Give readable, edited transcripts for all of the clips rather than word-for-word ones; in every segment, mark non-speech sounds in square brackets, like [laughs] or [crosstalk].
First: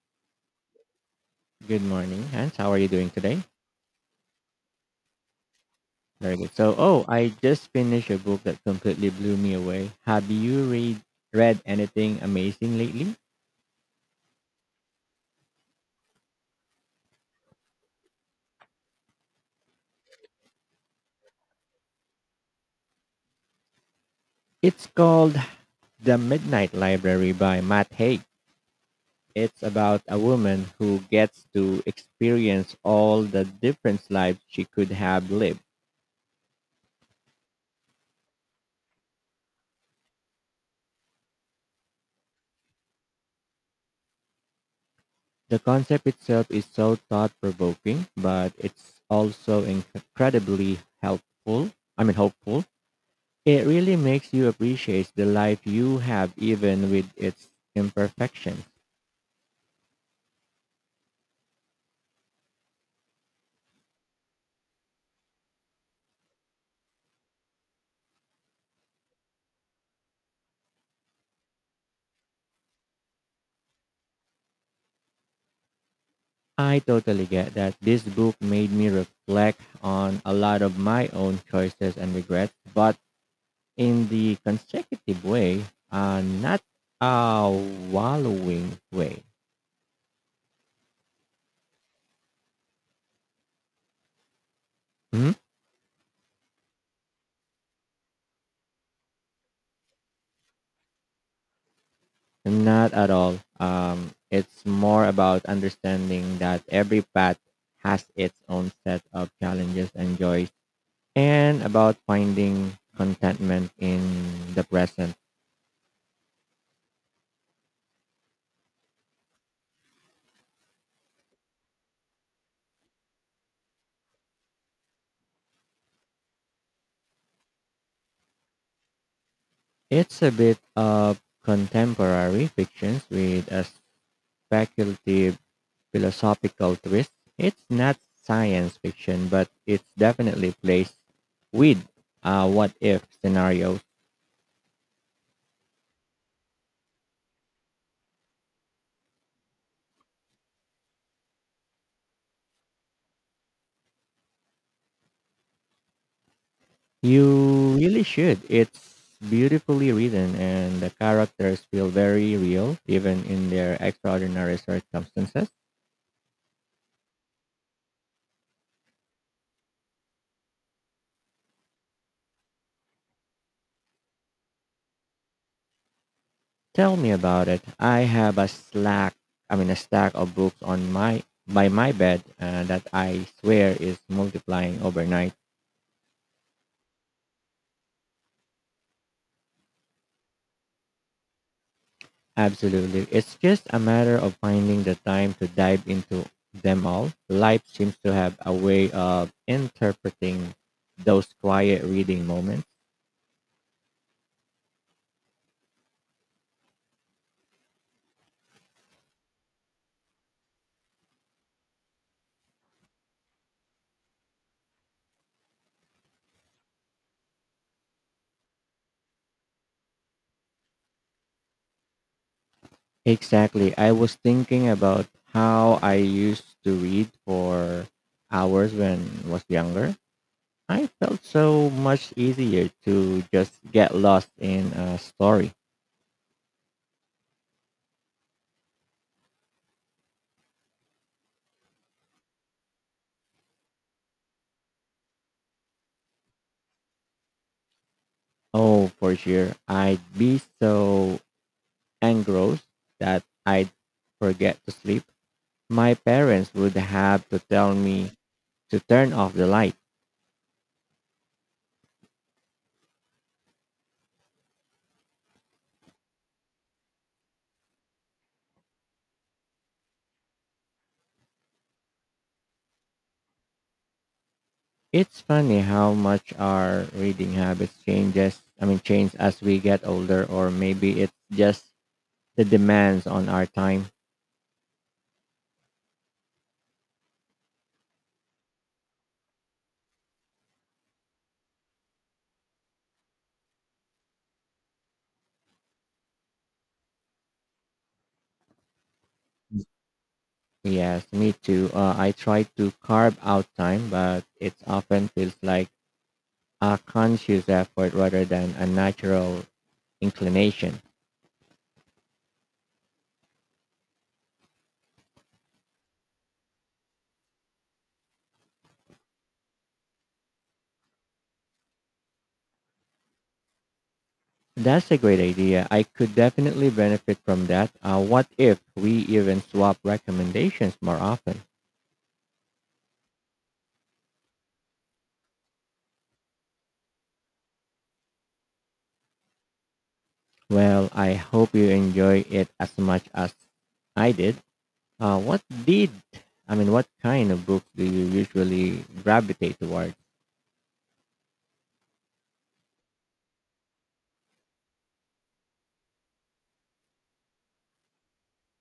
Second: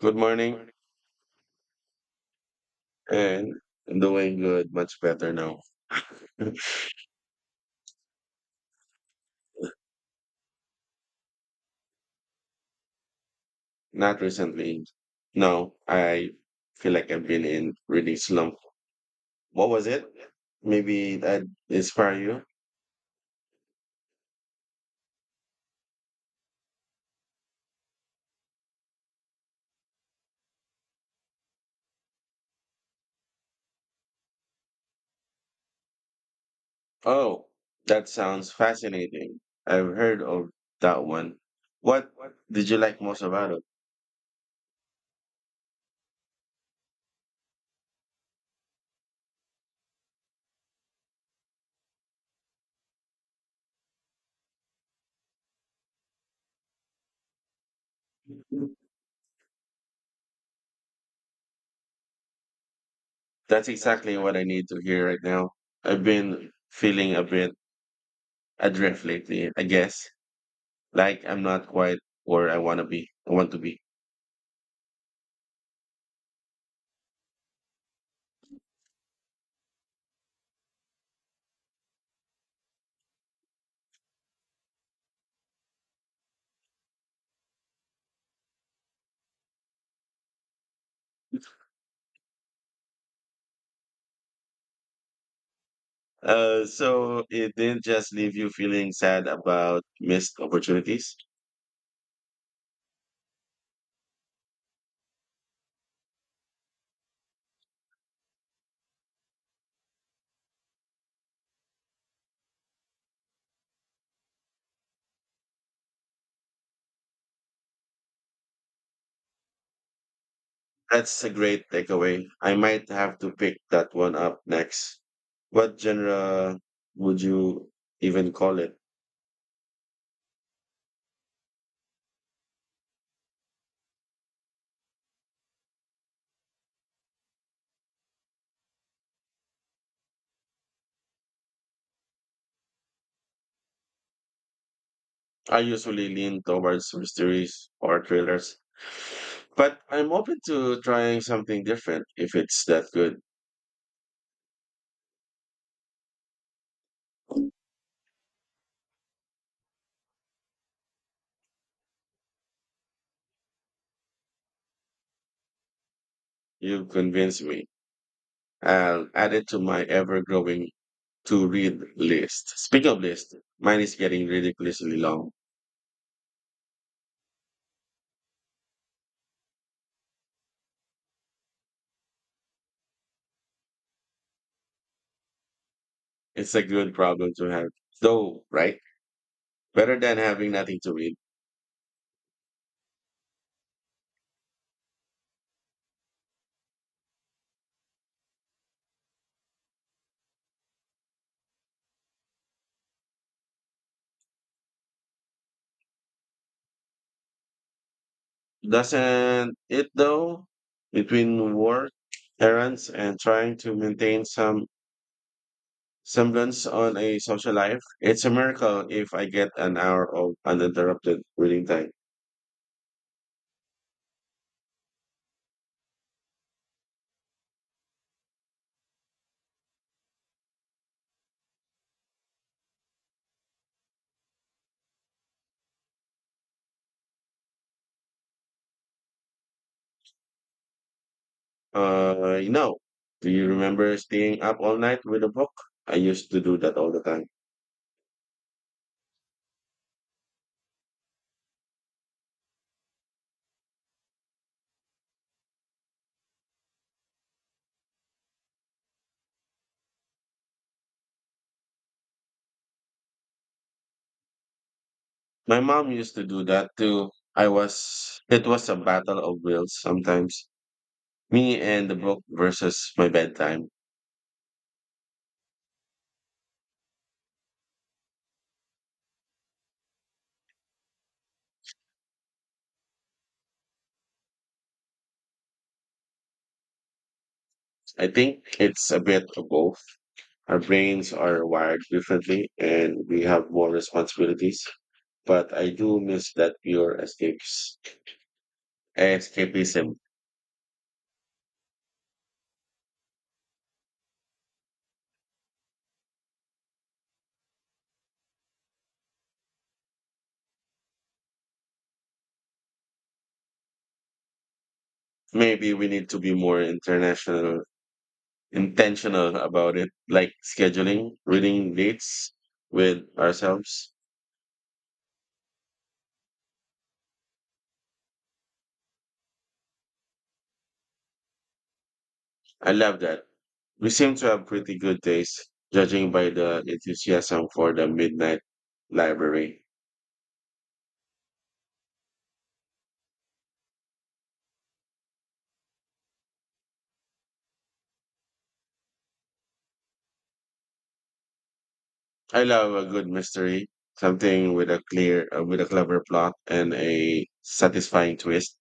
Good morning, Good morning, Hans. How are you doing today? and doing good, much better now. Very [laughs] good. I just finished a book that completely blew me away. Have you read anything amazing lately? Not recently. No, I feel like I've been in really slump. What was it? Maybe that inspire you? It's called The Midnight Library by Matt Haig. It's about a woman who gets to experience all the different lives she could have lived. Oh, that sounds fascinating. I've heard of that one. What did you like most about it? The concept itself is so thought-provoking, but it's also incredibly helpful. I mean, hopeful. It really makes you appreciate the life you have even with its imperfections. That's exactly what I need to hear right now. I've been feeling a bit adrift lately, I guess. Like I'm not quite where I want to be. I want to be. I totally get that this book made me reflect on a lot of my own choices and regrets, but in the consecutive way, not a wallowing way. Mhm. So it didn't just leave you feeling sad about missed opportunities. Not at all. It's more about understanding that every path has its own set of challenges and joys and about finding contentment in the present. That's a great takeaway. I might have to pick that one up next. What genre would you even call it? It's a bit of contemporary fictions with a speculative philosophical twist. It's not science fiction, but it's definitely placed with what if scenarios. I usually lean towards mysteries or thrillers, but I'm open to trying something different if it's that good. You really should. It's beautifully written, and the characters feel very real, even in their extraordinary circumstances. You convinced me. I'll add it to my ever growing to read list. Speaking of list, mine is getting ridiculously long. Tell me about it. I have a slack, I mean a stack of books on my by my bed that I swear is multiplying overnight. It's a good problem to have, though, right? Better than having nothing to read. Absolutely. It's just a matter of finding the time to dive into them all. Life seems to have a way of interpreting those quiet reading moments. Doesn't it, though? Between work, errands, and trying to maintain some semblance on a social life, it's a miracle if I get an hour of uninterrupted reading time. Exactly. I was thinking about how I used to read for hours when I was younger. I felt so much easier to just get lost in a story. Uh, you know, do you remember staying up all night with a book? I used to do that all the time. Oh, for sure. I'd be so engrossed that I'd forget to sleep. My parents would have to tell me to turn off the light. My mom used to do that too. It was a battle of wills sometimes. Me and the book versus my bedtime. It's funny how much our reading habits change as we get older, or maybe it's just the demands on our time. I think it's a bit of both. Our brains are wired differently and we have more responsibilities, but I do miss that pure escapism. Yes, me too. I try to carve out time, but it often feels like a conscious effort rather than a natural inclination. Maybe we need to be more intentional about it, like scheduling reading dates with ourselves. That's a great idea. I could definitely benefit from that. What if we even swap recommendations more often? I love that. We seem to have pretty good days, judging by the enthusiasm for the midnight library. Well, I hope you enjoy it as much as I did. What did I mean? What kind of books do you usually gravitate toward? I love a good mystery, something with a clever plot and a satisfying twist.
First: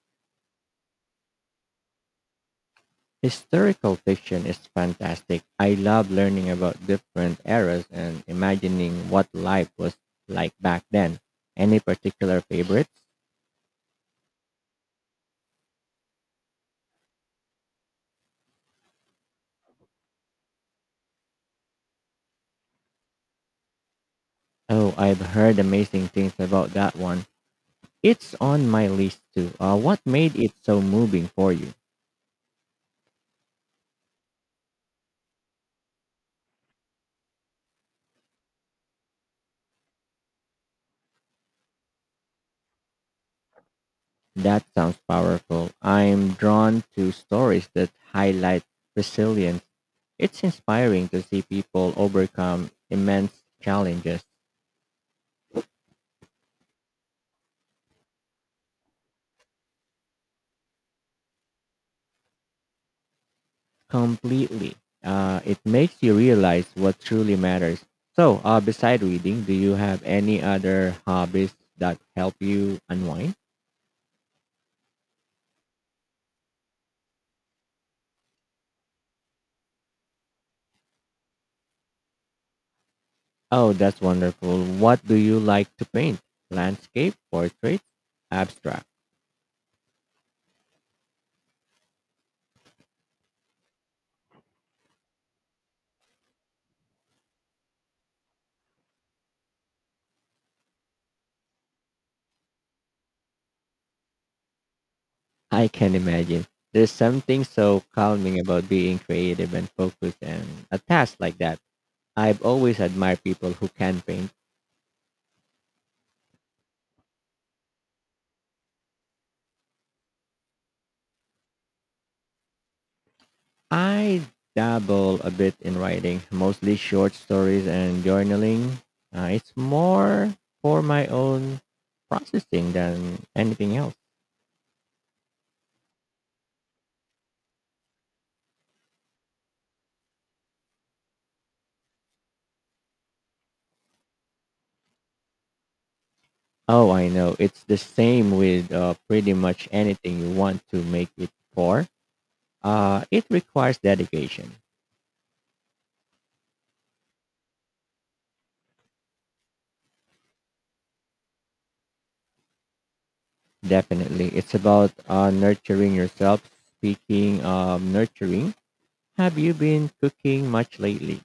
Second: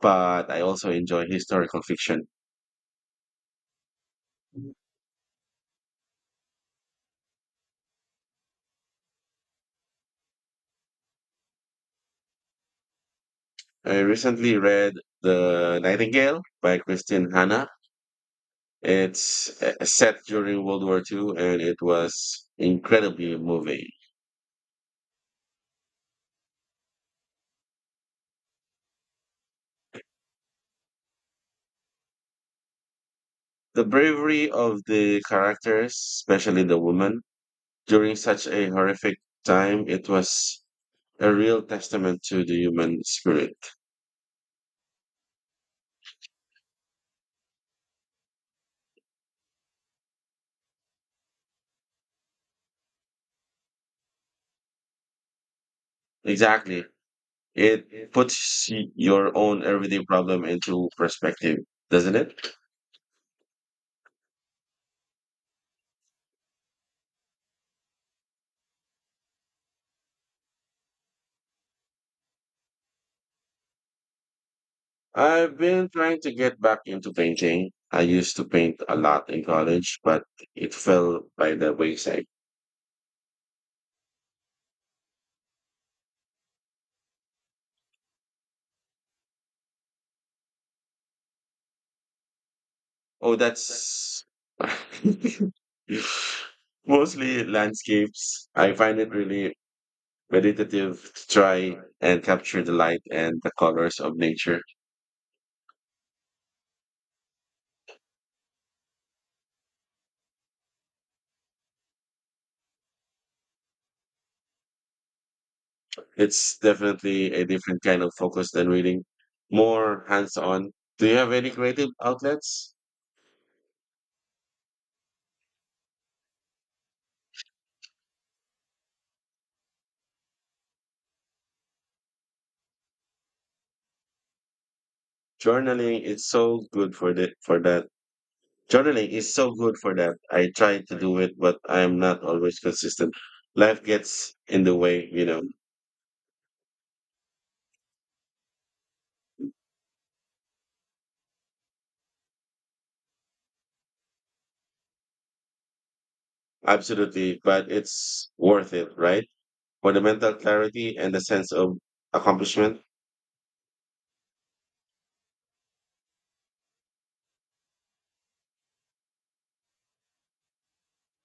But I also enjoy historical fiction. Historical fiction is fantastic. I love learning about different eras and imagining what life was like back then. Any particular favorites? I recently read *The Nightingale* by Christine Hanna. It's set during World War Two, and it was incredibly moving. Oh, I've heard amazing things about that one. It's on my list too. What made it so moving for you? The bravery of the characters, especially the woman, during such a horrific time, it was a real testament to the human spirit. That sounds powerful. I'm drawn to stories that highlight resilience. It's inspiring to see people overcome immense challenges. Exactly. It puts your own everyday problem into perspective, doesn't it? Completely. It makes you realize what truly matters. So beside reading, do you have any other hobbies that help you unwind? I've been trying to get back into painting. I used to paint a lot in college, but it fell by the wayside. Oh, that's wonderful. What do you like to paint? Landscape, portrait, abstract? Oh, that's [laughs] mostly landscapes. I find it really meditative to try and capture the light and the colors of nature. I can imagine. There's something so calming about being creative and focused and a task like that. I've always admired people who can paint. It's definitely a different kind of focus than reading, more hands-on. Do you have any creative outlets? I dabble a bit in writing, mostly short stories and journaling. It's more for my own processing than anything else. Journaling is so good for the for that. Journaling is so good for that. I try to do it, but I am not always consistent. Life gets in the way, you know. Oh, I know. It's the same with pretty much anything you want to make it for. It requires dedication. Absolutely, but it's worth it, right? For the mental clarity and the sense of accomplishment. Definitely. It's about nurturing yourself. Speaking of nurturing, have you been cooking much lately?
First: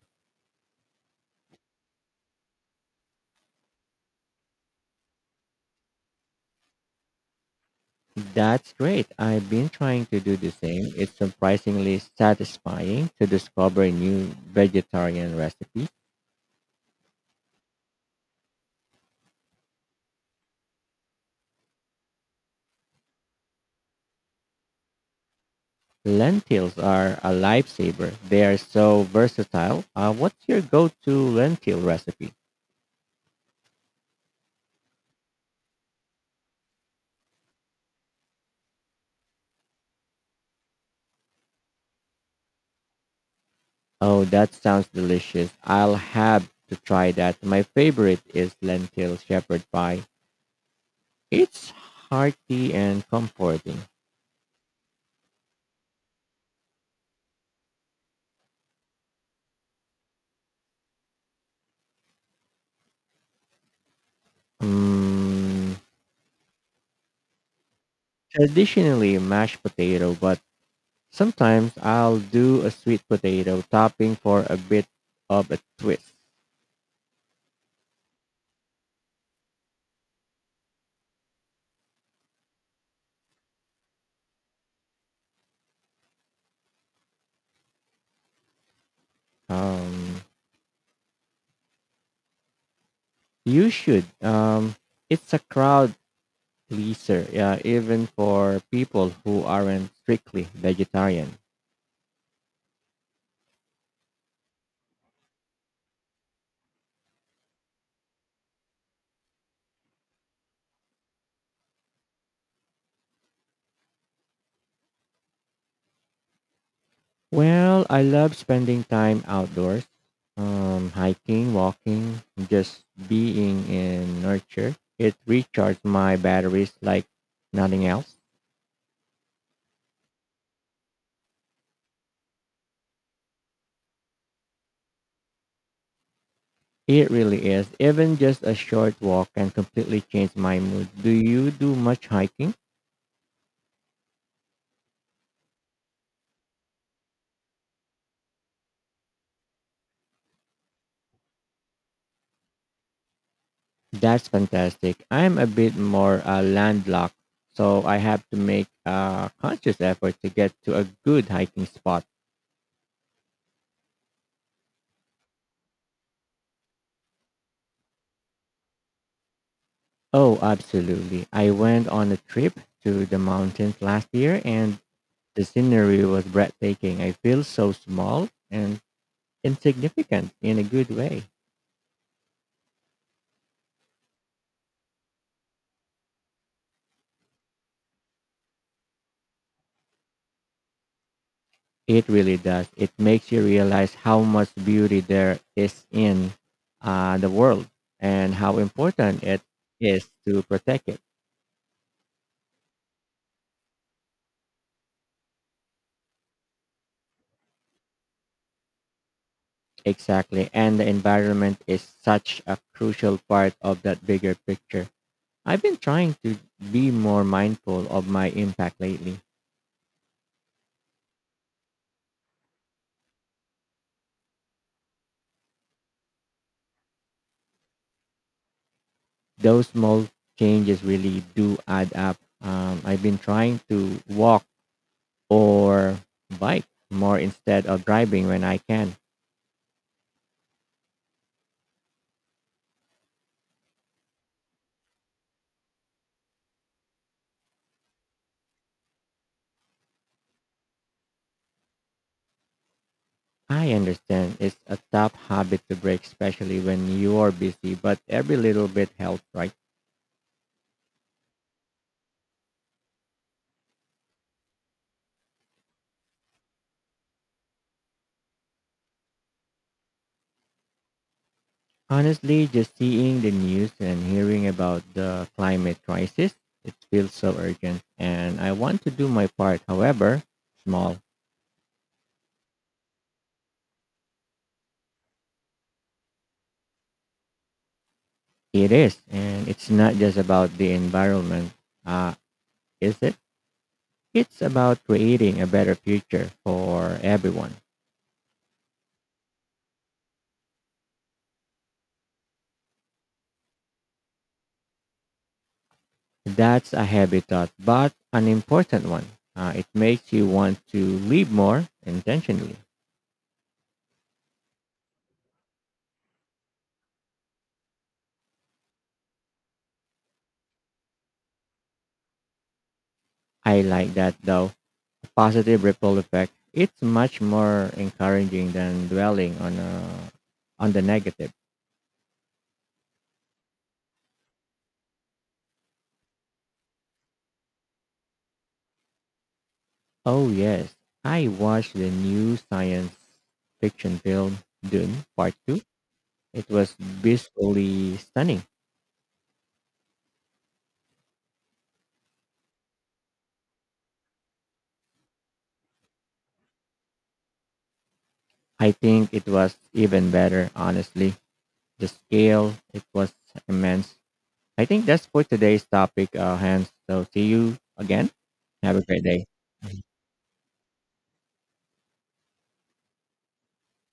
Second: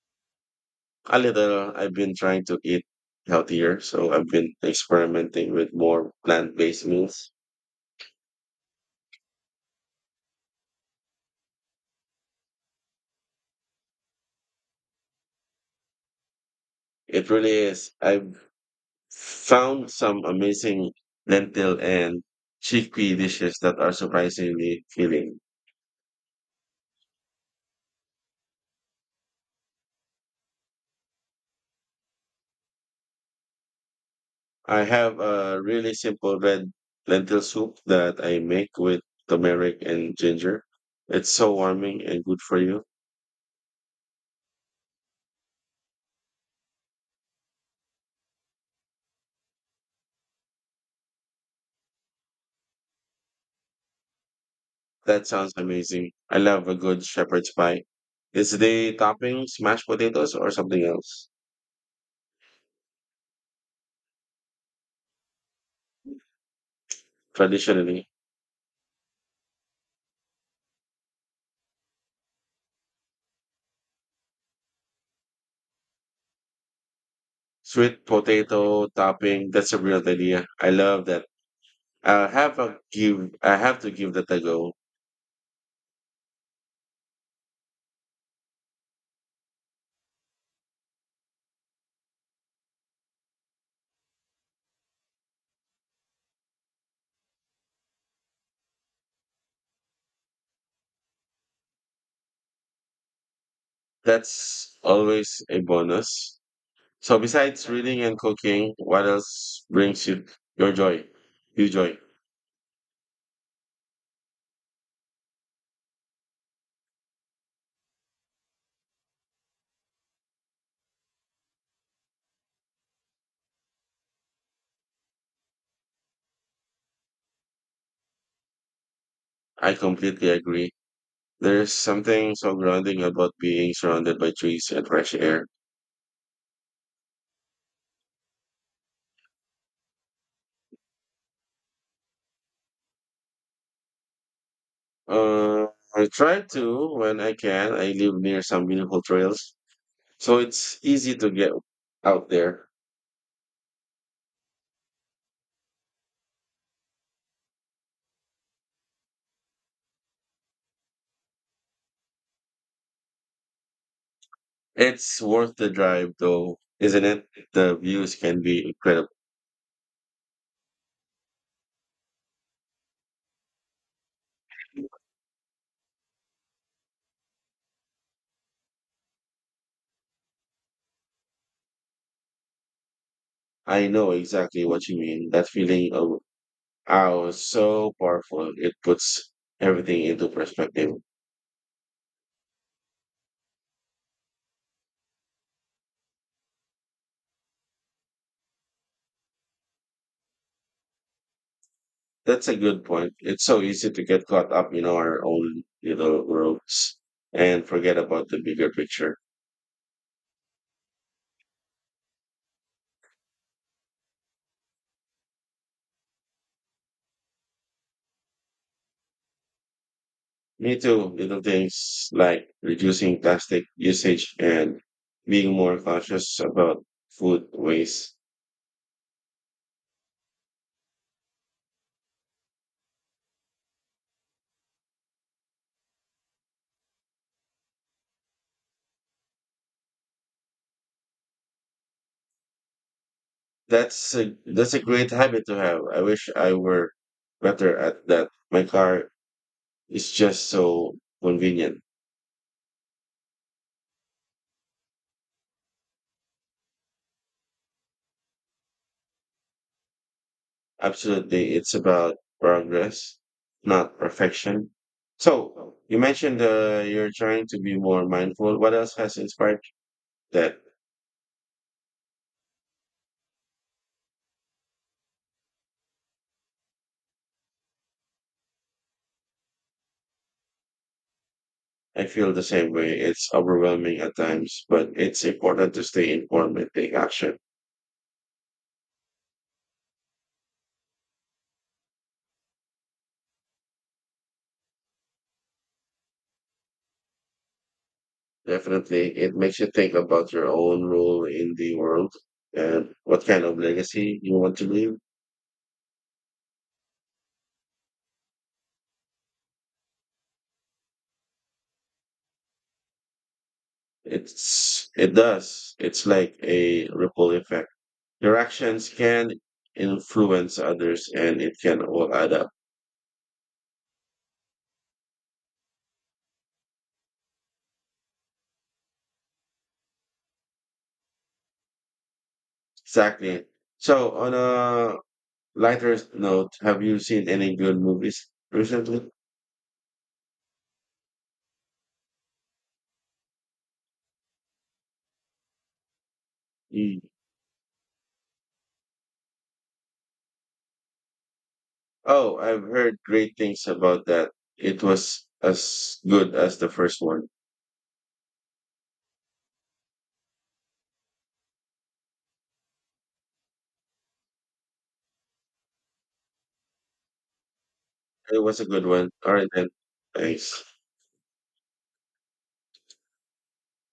A little, I've been trying to eat healthier, so I've been experimenting with more plant-based meals. That's great. I've been trying to do the same. It's surprisingly satisfying to discover new vegetarian recipes. It really is. I've found some amazing lentil and chickpea dishes that are surprisingly filling. Lentils are a lifesaver. They are so versatile. What's your go-to lentil recipe? I have a really simple red lentil soup that I make with turmeric and ginger. It's so warming and good for you. Oh, that sounds delicious. I'll have to try that. My favorite is lentil shepherd pie. It's hearty and comforting. That sounds amazing. I love a good shepherd's pie. Is the topping mashed potatoes or something else? Mm, Traditionally, Traditionally mashed potato, but sometimes I'll do a sweet potato topping for a bit of a twist. sweet potato topping. That's a real idea. I love that. I have a give. I have to give that a go. Um, you should. It's a crowd pleaser, yeah, even for people who aren't strictly vegetarian. That's always a bonus. So besides reading and cooking, what else brings you your joy? Well, I love spending time outdoors, hiking, walking, just being in nature. It recharges my batteries like nothing else. I completely agree. There's something so grounding about being surrounded by trees and fresh air. It really is. Even just a short walk can completely change my mood. Do you do much hiking? Uh, I try to when I can. I live near some beautiful trails, so it's easy to get out there. That's fantastic. I'm a bit more landlocked, so I have to make a conscious effort to get to a good hiking spot. It's worth the drive, though, isn't it? The views can be incredible. Oh, absolutely. I went on a trip to the mountains last year and the scenery was breathtaking. I feel so small and insignificant in a good way. I know exactly what you mean. That feeling of awe is so powerful. It puts everything into perspective. It really does. It makes you realize how much beauty there is in the world and how important it is to protect it. That's a good point. It's so easy to get caught up in our own little worlds and forget about the bigger picture. Exactly. And the environment is such a crucial part of that bigger picture. I've been trying to be more mindful of my impact lately. Me too. Little things like reducing plastic usage and being more conscious about food waste. Those small changes really do add up. I've been trying to walk or bike more instead of driving when I can. That's a great habit to have. I wish I were better at that. My car is just so convenient. I understand it's a tough habit to break, especially when you are busy, but every little bit helps, right? Absolutely. It's about progress, not perfection. So you mentioned you're trying to be more mindful. What else has inspired that? Honestly, just seeing the news and hearing about the climate crisis, it feels so urgent, and I want to do my part. However small I feel the same way. It's overwhelming at times, but it's important to stay informed and take action. it is, and it's not just about the environment, uh, is it? It's about creating a better future for everyone. Definitely. It makes you think about your own role in the world and what kind of legacy you want to leave. That's a heavy thought, but an important one. It makes you want to live more intentionally. It does. It's like a ripple effect. Your actions can influence others and it can all add up. I like that though. Positive ripple effect. It's much more encouraging than dwelling on on the negative. Exactly. So, on a lighter note, have you seen any good movies recently? Oh yes, I watched the new science fiction film Dune Part Two. It was Mm. visually stunning. Oh, I've heard great things about that. It was as good as the first one. I think it was even better, honestly. The scale, it was immense. I think that's for today's topic, Hans. So see you again. It was a Have a good great one. day. All right, then. Thanks.